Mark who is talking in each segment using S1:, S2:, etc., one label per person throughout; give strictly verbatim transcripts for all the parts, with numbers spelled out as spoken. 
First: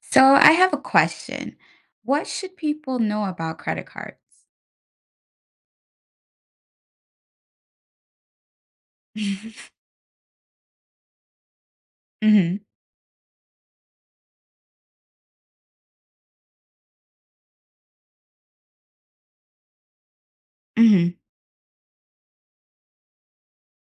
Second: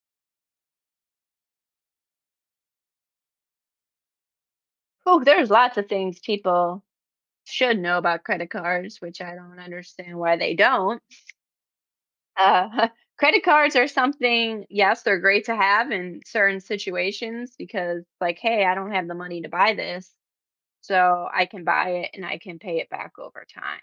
S1: So I have a question. What should people know about credit cards?
S2: Oh, there's lots of things people should know about credit cards, which I don't understand why they don't.
S1: hmm
S2: Uh, Credit cards are something, yes, they're great to have in certain situations because, like, hey, I don't have the money to buy this,
S1: hmm
S2: so I can buy it and I can pay it back over time.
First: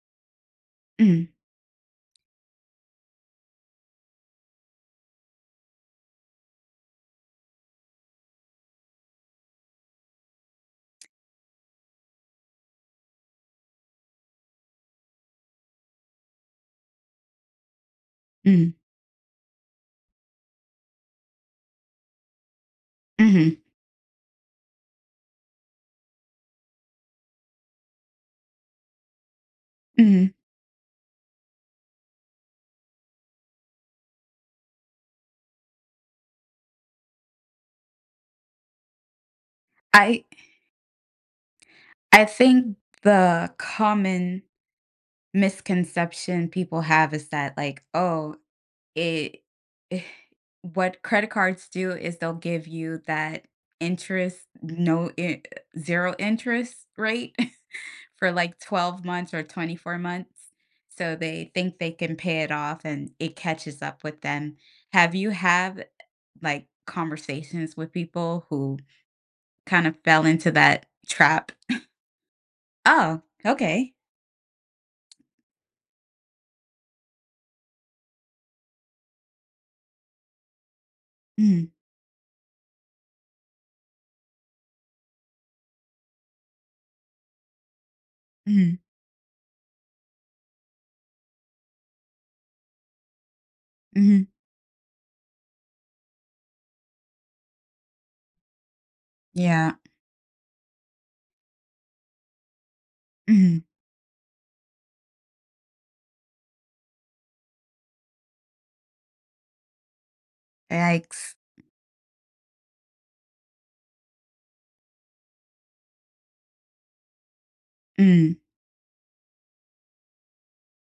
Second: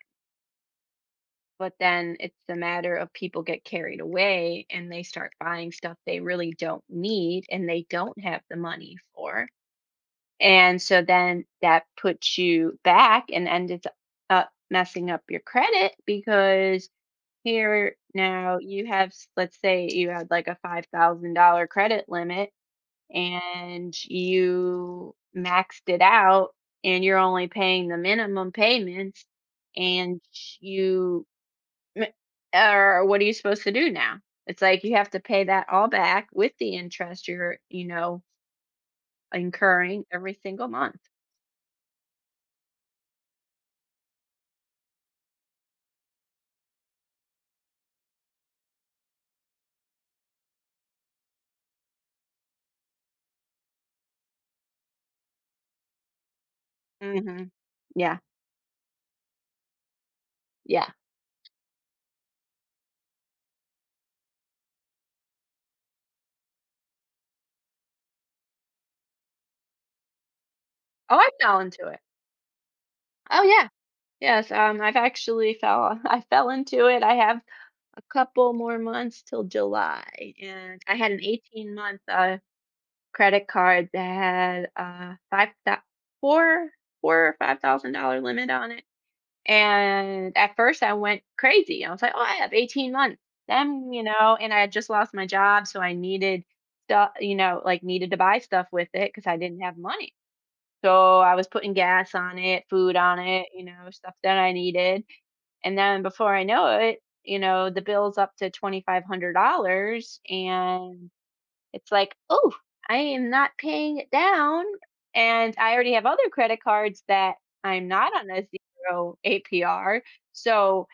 S1: hmm
S2: But then it's a matter of people get carried away and they start buying stuff they really don't need and they don't have the money for. And so then that puts you back and ended up messing up your credit because here now
S1: hmm
S2: you have, s- let's say you had like a five thousand dollars credit limit
S1: hmm
S2: and you maxed it out and you're only paying the minimum payments and
S1: hmm
S2: you, m- or what are you supposed to do now? It's like you have to pay that all back with the interest you're, you know, incurring
S1: I
S2: every single month.
S1: I think the common misconception people have is that like, oh, it eh, what credit cards do is they'll give you that interest, no I- zero interest rate.
S2: Mhm. Yeah,
S1: For like twelve months or twenty-four months.
S2: yeah.
S1: So they think they can pay it off and it catches up with them. Have you had like conversations with people who kind of fell into that
S2: Oh, I
S1: trap?
S2: fell into it.
S1: Oh,
S2: Oh, yeah.
S1: okay.
S2: Yes, um, I've actually fell I fell into it. I have a couple more months till July, and I had an
S1: Mm,
S2: eighteen-month, uh, credit card that had, uh, five thou 4 4 or five thousand dollars limit on
S1: mm,
S2: it, and at first, I went crazy. I was like, "Oh, I have eighteen months." Then, you
S1: mm,
S2: know and I had just lost my job, so I needed stuff. you know, like, needed to buy stuff with it because I didn't
S1: yeah.
S2: have money. So, I was putting gas on it, food on it,
S1: Mm,
S2: you know, stuff that I needed, and then before I know it, you know, the bill's up to twenty-five hundred dollars and
S1: yikes.
S2: it's like, "Oh, I am not paying it down," and I already have other credit cards that I'm not on
S1: Mm.
S2: a zero A P R, so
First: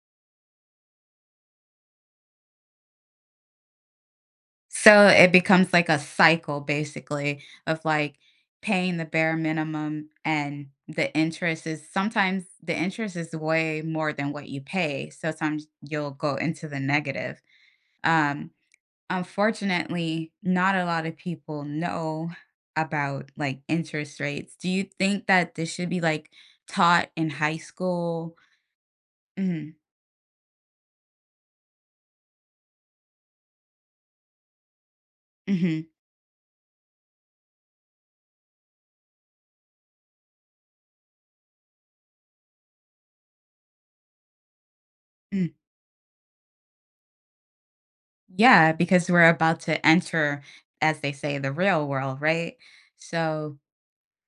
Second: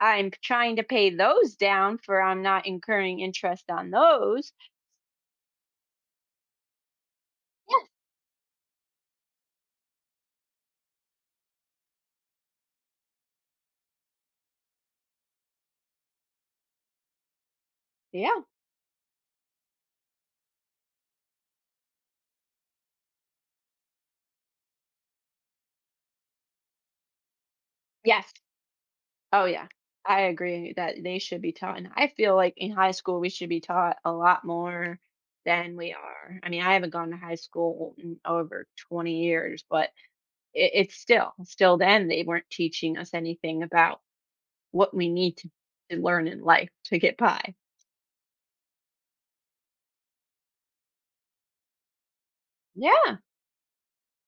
S2: I'm trying to pay those down for I'm not incurring interest on those.
S1: So it becomes like a cycle basically of
S2: Yes,
S1: like paying the bare minimum and the interest is sometimes the interest is way more than what you pay. So sometimes you'll go into the negative.
S2: yeah,
S1: Um, Unfortunately, not a lot of people know about like interest rates. Do you think that this should be like taught in high
S2: yes.
S1: school?
S2: Oh, yeah.
S1: Mm-hmm.
S2: I agree that they should be taught, and I feel like in high school, we should be taught a lot more
S1: Mm-hmm.
S2: than
S1: Mm-hmm.
S2: we are. I mean, I haven't gone to high school in over twenty years, but it, it's still, still then, they weren't teaching us anything about what we need to, to learn in life to get by.
S1: Yeah, because we're about to enter, as they say, the real world, right?
S2: Yeah,
S1: So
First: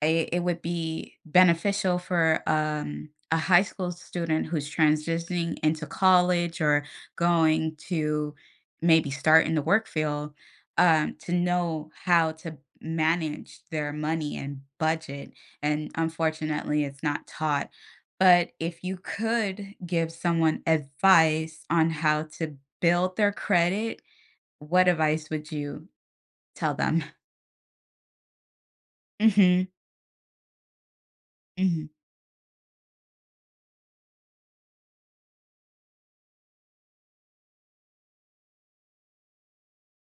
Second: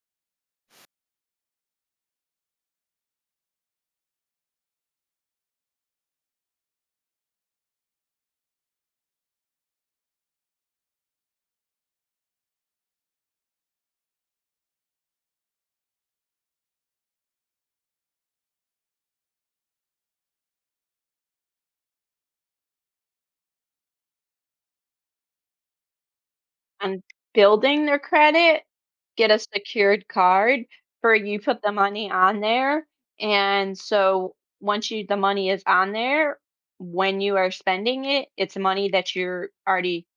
S1: it, it would be beneficial for um, a high school student who's transitioning into college or going to maybe start in the work field, um, to know how to manage their money and budget. And unfortunately, it's not taught. But if you could give someone advice on how to build their credit, what advice would you tell
S2: on
S1: them?
S2: building their credit, get a
S1: Mhm,
S2: secured card, for you put the
S1: mhm.
S2: money on there, and so once you the money is on there. When you are spending it, it's money that you're already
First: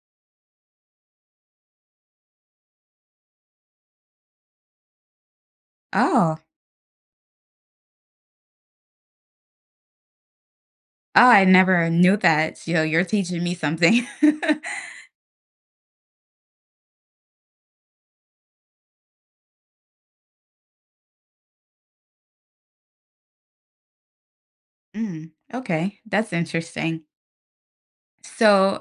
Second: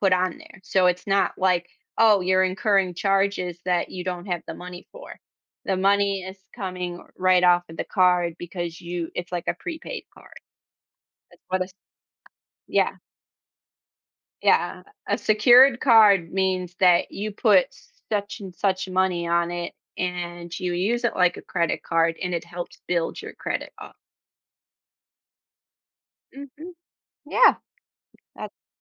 S2: put on there. So it's not like, oh, you're incurring charges that you don't have the money for. The money
S1: Oh,
S2: is
S1: oh,
S2: coming right off of the card because you it's like a prepaid card. That's
S1: I
S2: what a,
S1: never knew that. Yo,
S2: yeah.
S1: you're teaching me something.
S2: Yeah, a secured card means that you put such and such money on it and you use it like a credit card and it helps build your credit up.
S1: Mm, okay, that's
S2: Hmm.
S1: interesting.
S2: Yeah, that,
S1: So,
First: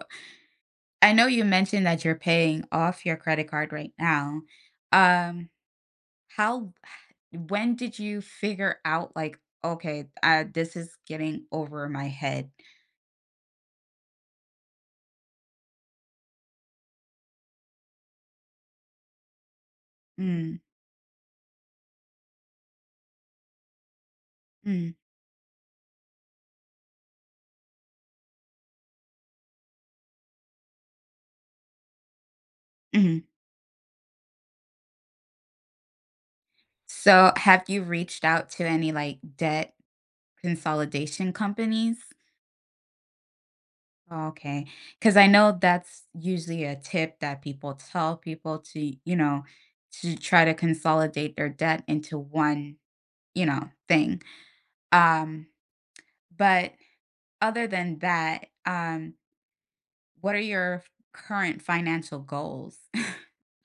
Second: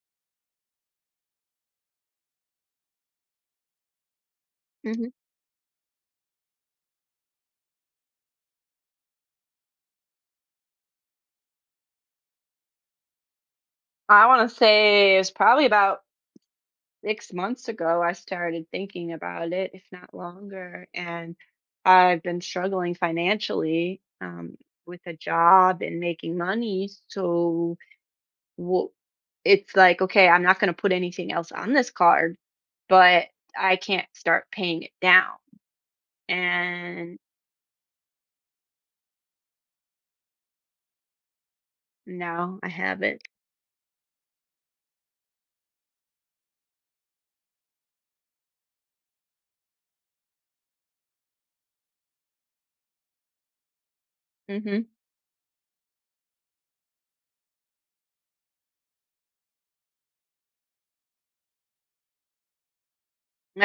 S1: I know you mentioned that you're paying off your credit card right now.
S2: mhm.
S1: Um, how when did you figure out like, "Okay, uh, this is getting over my head?"
S2: I want to say it was probably about six months ago I started thinking about it, if not
S1: Mm,
S2: longer. And I've been struggling financially um,
S1: mm,
S2: with a job and making money. So Wo it's like, "Okay, I'm not gonna put anything else on this card, but
S1: mhm.
S2: I can't start paying it down." And
S1: So, have you reached out to any, like, debt consolidation companies?
S2: now I have it.
S1: Okay. Because I know that's usually a tip that people tell people to, you know, to try to consolidate their debt into one, you know, thing.
S2: Mhm.
S1: Um, but other than that, um, what are your f- current financial goals?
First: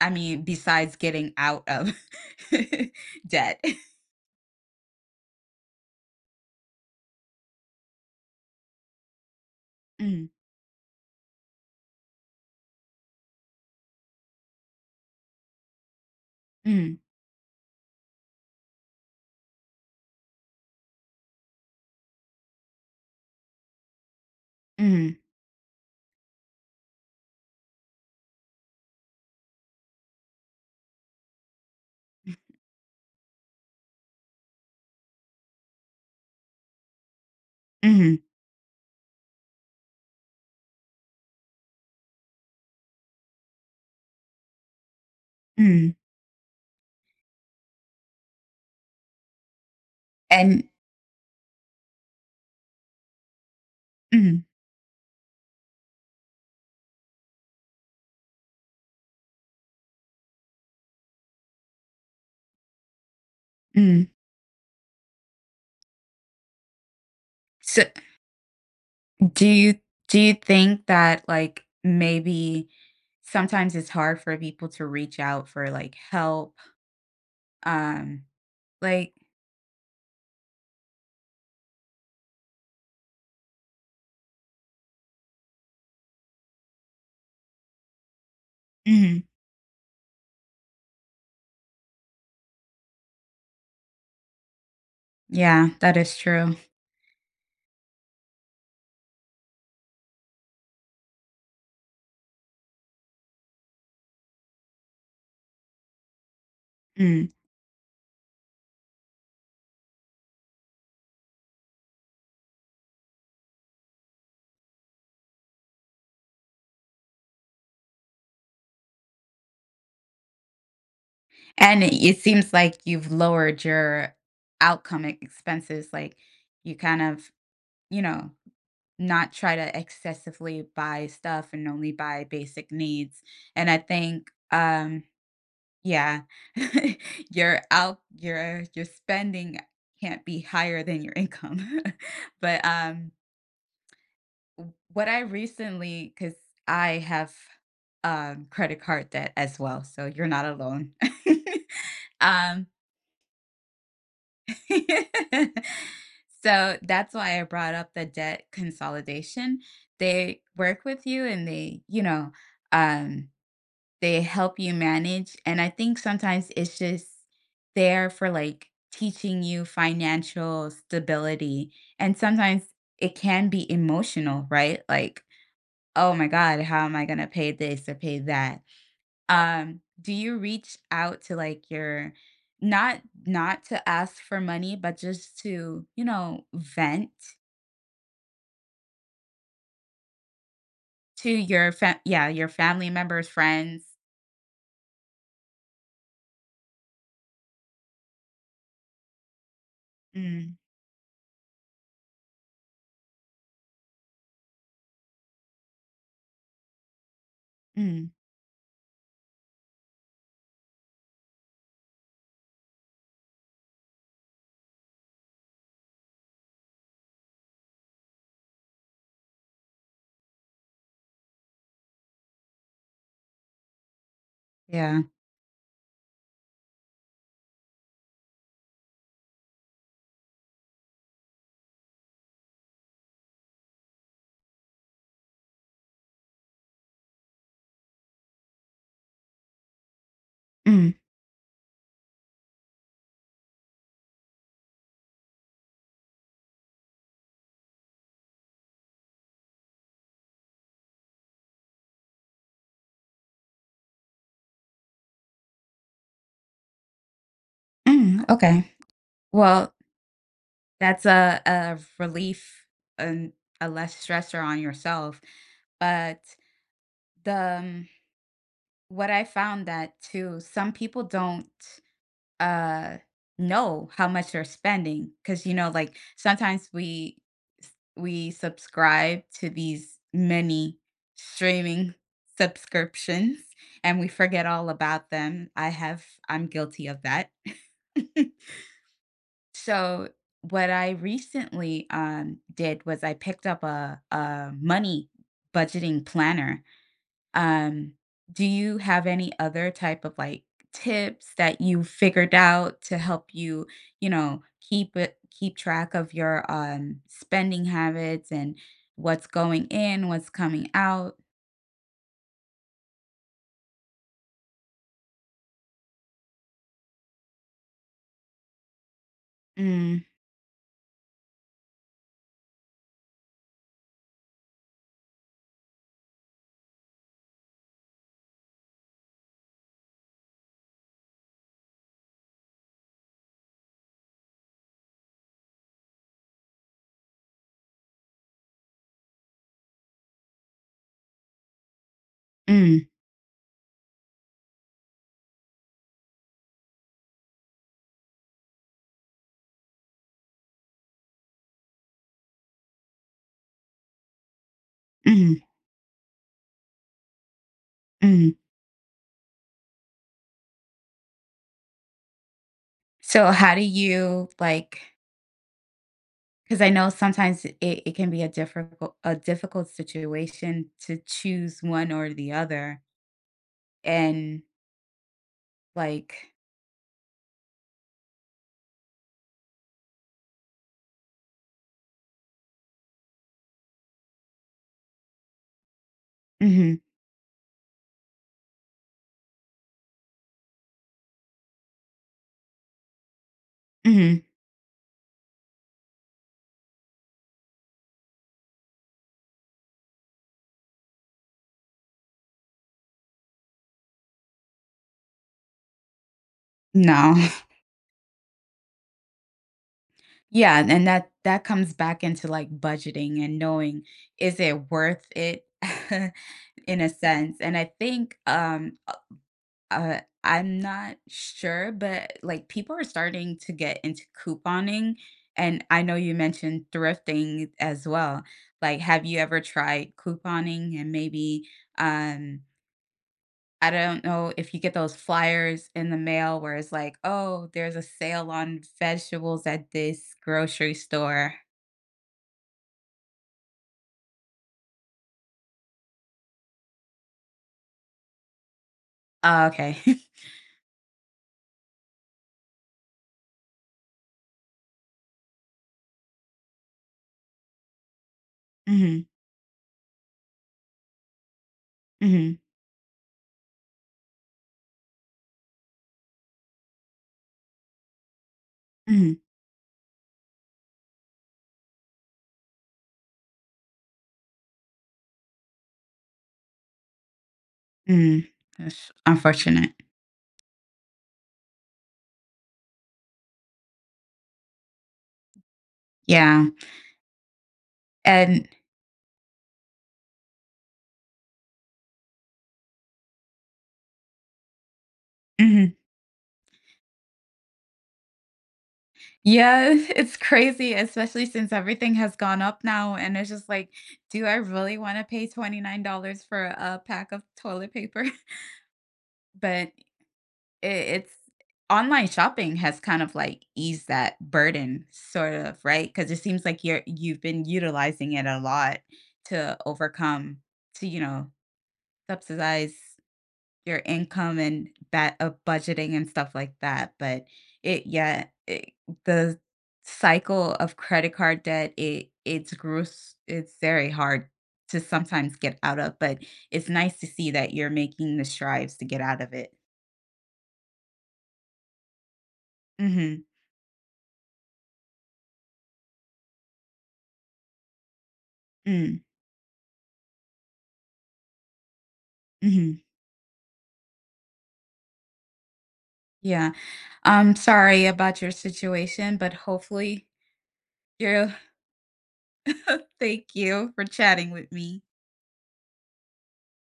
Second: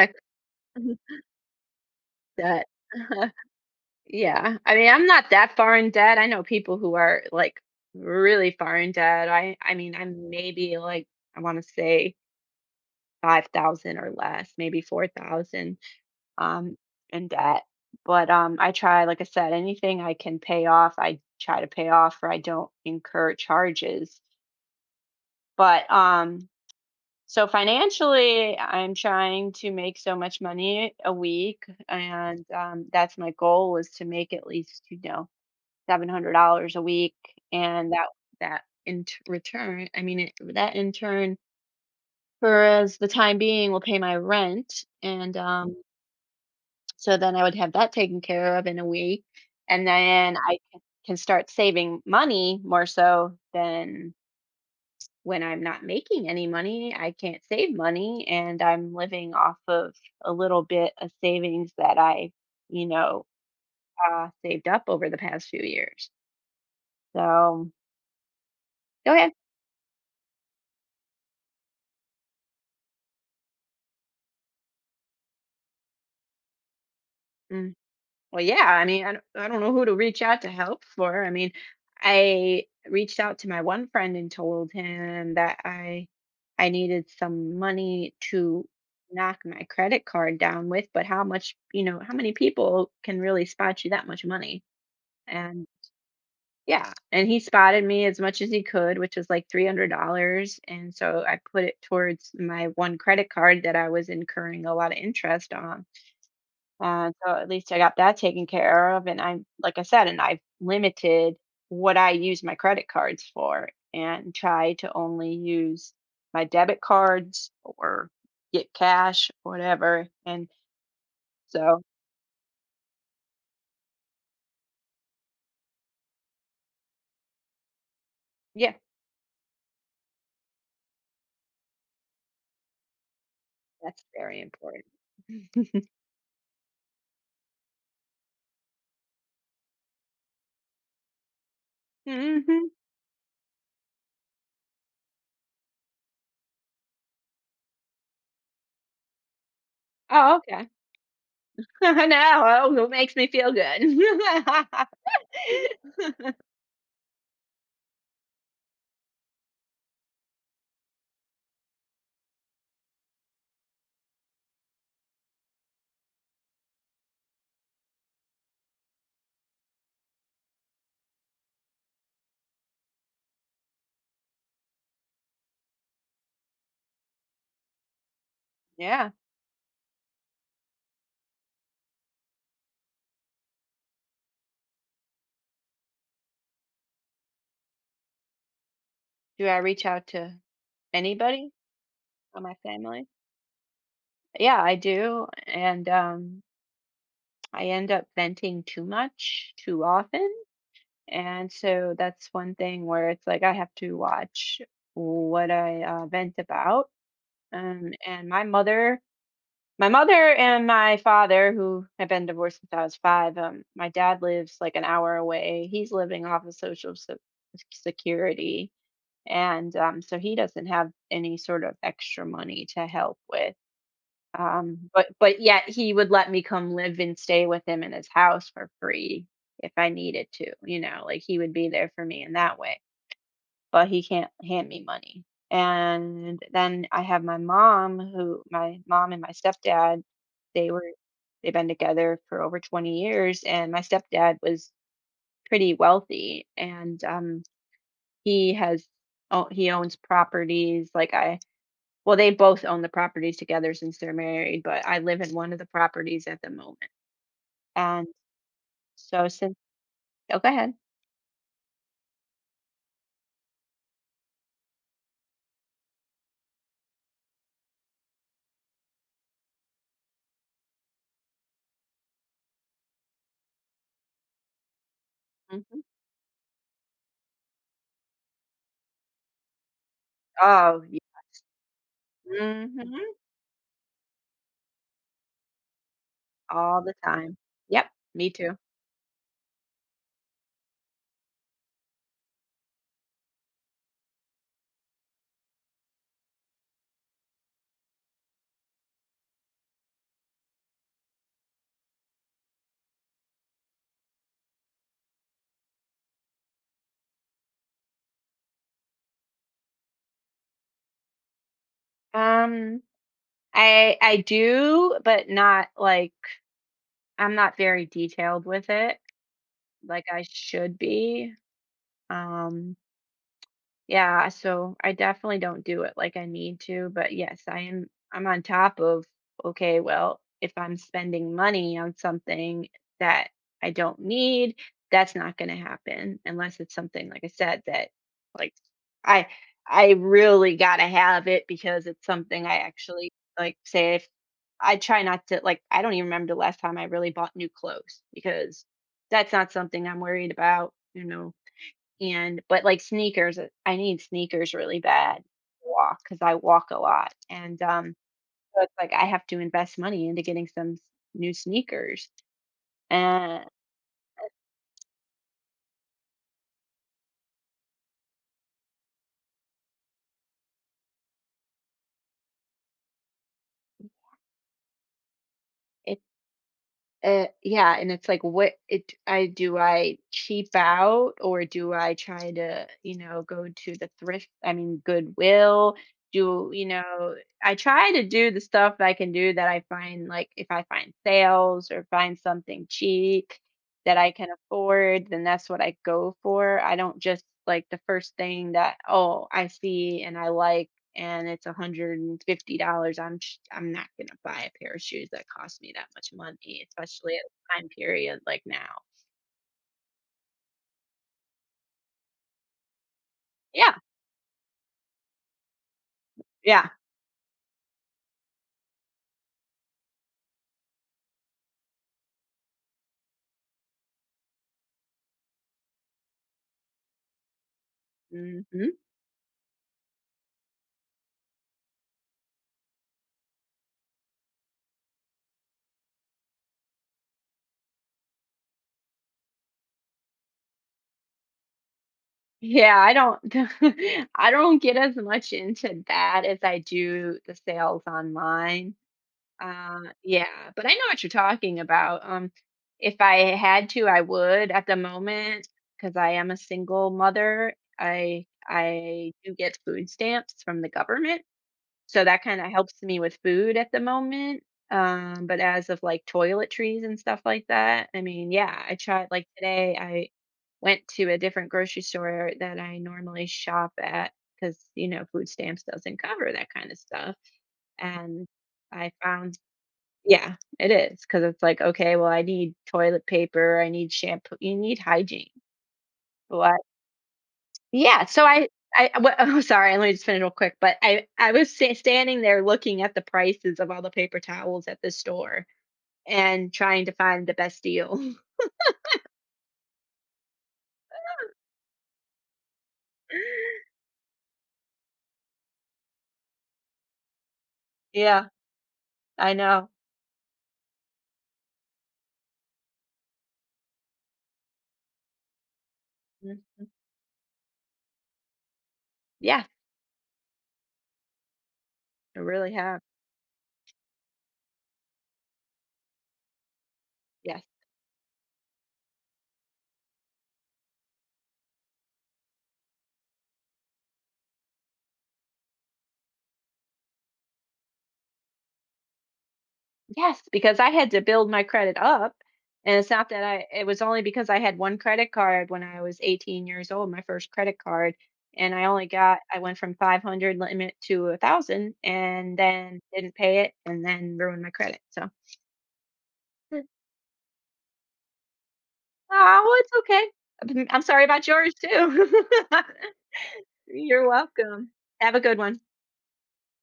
S1: I mean, besides getting out of
S2: that.
S1: debt.
S2: Yeah. I mean, I'm not that far in debt. I know people who are, like, really far in debt. I I mean,
S1: Mm,
S2: I'm maybe, like, I wanna say five thousand or less, maybe four thousand. um,
S1: mm,
S2: in debt. But um, I try, like I said, anything I can pay off, I try to pay off or I don't incur charges.
S1: mm,
S2: But um, so financially, I'm trying to make so much money a week, and um, that's my goal is to make at least you know seven hundred dollars a week, and that
S1: mm,
S2: that in t- return, I mean it, that in turn, for as the time being, will pay my rent and um,
S1: mm.
S2: so then I would have that taken care of in a week, and then I
S1: And
S2: c can start saving money more so than
S1: mm,
S2: when I'm not making any money, I can't save money, and I'm living off of a little bit of savings that I, you know,
S1: mm.
S2: uh, saved up over the past few years. So
S1: So
S2: go ahead.
S1: do you do you think that like maybe sometimes it's hard for people to reach out for like help? Um,
S2: Well, yeah, I mean,
S1: like,
S2: I don't, I don't know who to reach out to help for. I mean, I reached out to my one friend and told him that I I needed some money to
S1: Mhm.
S2: knock my credit card down with, but how much, you know, how many people can really spot you that much money? And
S1: Yeah, that is true.
S2: yeah, and he spotted me as much as he could, which was like three hundred dollars and so I put it towards my one credit card that I was incurring a lot of interest on. Uh,
S1: Mm.
S2: so at least I got that taken care of, and I'm like I said, and I've limited what I use my credit cards for, and try to only use my debit cards or get cash, whatever. And so,
S1: And it, it seems like you've lowered your outcome e- expenses. Like you kind of, you know,
S2: yeah,
S1: not try to excessively buy stuff and only buy basic needs. And I
S2: that's
S1: think
S2: very important.
S1: um Yeah. Your out your your spending can't be higher than your income. But,
S2: hmm.
S1: um, w what I recently, because I have, um, credit card debt as well, so you're
S2: Oh,
S1: not
S2: okay.
S1: alone.
S2: I
S1: Um,
S2: know. Oh, it makes me feel good.
S1: so that's why I brought up the debt consolidation. They work with you and they, you know, um they help you manage, and I think sometimes it's just there for, like, teaching you financial stability, and sometimes it can be emotional, right? Like, "Oh my god, how am I gonna pay this or pay that?"
S2: yeah.
S1: Um, do you reach out to, like, your not not to ask for money, but just to, you know, vent
S2: Do I reach out to
S1: to
S2: anybody
S1: your fa yeah,
S2: on
S1: your
S2: my
S1: family
S2: family?
S1: members, friends?
S2: Yeah, I do. And um, I end up venting too much too often.
S1: Mm,
S2: And so that's one thing where it's like I have to watch what I uh, vent about. Um,
S1: mm,
S2: and my mother, my mother and my father, who have been divorced since I was five, um, my dad lives like an hour away. He's living off of social se- security. And um, so he doesn't have any sort of extra money to help with. Um,
S1: yeah.
S2: but but yet he would let me come live and stay with him in his house for free if I needed to, you know, like he would be there for me in that way. But he can't hand me money. And then I have my mom who my mom and my stepdad, they were
S1: Mm,
S2: they've been together for over twenty years and my stepdad was pretty wealthy and um he has oh, he owns properties like I well, they both own the property together since they're married, but I live in one of the properties at the moment, and
S1: mm, okay.
S2: so since.
S1: Well,
S2: Oh, go ahead.
S1: that's a a relief and a less stressor on yourself, but the, um what I found that too, some people don't, uh, know how much they're spending spending, because you know,
S2: Mhm.
S1: like, sometimes we we subscribe to these many
S2: Oh, ye
S1: streaming
S2: mhm,
S1: subscriptions, and we forget all about them. I have I'm
S2: all
S1: guilty
S2: the
S1: of that.
S2: time. Yep, me too.
S1: So what I recently, um, did was I picked up a, a money budgeting planner. Um, do you have any other type of like tips that you figured out to help you, you know, keep it keep track of your um, spending habits and what's going in, what's coming out?
S2: Um, I I do, but not, like I'm not very detailed with it
S1: Mm,
S2: like I should be, um yeah, so I definitely don't do it like I need to, but yes, I am I'm on top of okay, well, if I'm spending money on something that I don't need, that's not going to happen unless it's something like I said that like I I really got to have it because it's something I
S1: mm,
S2: actually like say if I try not to like I don't even remember the last time I really bought new clothes because that's not something I'm worried about, you know and but like sneakers, uh, I need sneakers really bad to
S1: mm,
S2: walk because I walk a lot. And um,
S1: mm.
S2: so it's like I have to invest money into getting some s- new sneakers.
S1: So
S2: And
S1: how do you like? 'Cause I know sometimes it it can be a difficult a difficult situation to choose one or the other, and, like,
S2: Uh, yeah, and it's like, what it I do I cheap out or do I try to, you know, go to the thrift, I mean, Goodwill, do, you
S1: mhm,
S2: know, I try to do the stuff that I can do that I find like if I find sales or find something cheap that I
S1: mhm,
S2: can afford, then that's what I go for. I don't just like the first thing that, oh, I see and I like and it's one hundred fifty dollars I'm sh I'm not gonna buy a pair of shoes that cost me that much money,
S1: no.
S2: especially at a time period like now.
S1: Yeah, and that that comes back into, like, budgeting and
S2: Yeah,
S1: knowing, is it worth it
S2: yeah.
S1: in a sense, and I think, um, Uh, I'm not sure, but, like, people are starting to get into couponing, and I know you mentioned thrifting as well.
S2: Mhm.
S1: Like, have you ever tried couponing and maybe, um I don't know if you get those flyers in the mail where it's like, "Oh, there's a sale on vegetables at this grocery store."
S2: Yeah, I don't I don't get as much into that as I do the sales online.
S1: Oh, okay.
S2: Uh, yeah, but I know what you're talking about. Um, if I had to, I would at the moment because I am a single mother. I
S1: Mhm,
S2: I do get food stamps from the government. So that
S1: mhm,
S2: kinda helps me with food at the moment, um, but as of, like, toiletries and stuff like that, I mean, yeah, I tried
S1: mhm,
S2: like, today I went to a different grocery store that I normally shop at because you know, food stamps doesn't cover that kinda stuff, and
S1: mhm. That's
S2: I found.
S1: unfortunate.
S2: Yeah, it is because it's like, okay, well, I need toilet paper, I need shampoo you need hygiene.
S1: Yeah,
S2: Well yeah, so
S1: and
S2: I I I w oh, sorry, let me just finish real quick, but I I was sta standing there looking at the prices of all the paper towels at the store
S1: mhm.
S2: and trying to find the best deal.
S1: Yeah, it's crazy, especially since everything has gone up now, and it's just like, do I really wanna pay twenty-nine dollars for a pack of toilet paper?
S2: Yeah, I know.
S1: But I it's Online shopping has kind of, like, eased that burden sort of, right? Because it seems
S2: Mhm.
S1: like you're you've been utilizing it a lot
S2: Yeah,
S1: to overcome, to, you know,
S2: I really
S1: subsidize
S2: have.
S1: your income and that of budgeting and stuff like that. But
S2: Yes.
S1: it yeah, it, the cycle of credit card debt, it it's gross, it's very hard to sometimes get out of, but it's nice to see that you're making the strives to get out of it.
S2: Yes, because I had to build my credit up, and it's not that
S1: Mhm.
S2: I it was only because I had one credit card when I was eighteen years old, my first credit card, and I only
S1: Mm.
S2: got I went from five hundred limit to a thousand and then
S1: Mhm.
S2: didn't pay it and then ruined my credit, so.
S1: Yeah. I'm sorry about your situation, but
S2: Oh, it's
S1: hopefully
S2: okay. I'm I'm sorry about
S1: you're
S2: yours too.
S1: thank you for
S2: You're
S1: chatting with
S2: welcome.
S1: me.
S2: Have a good one.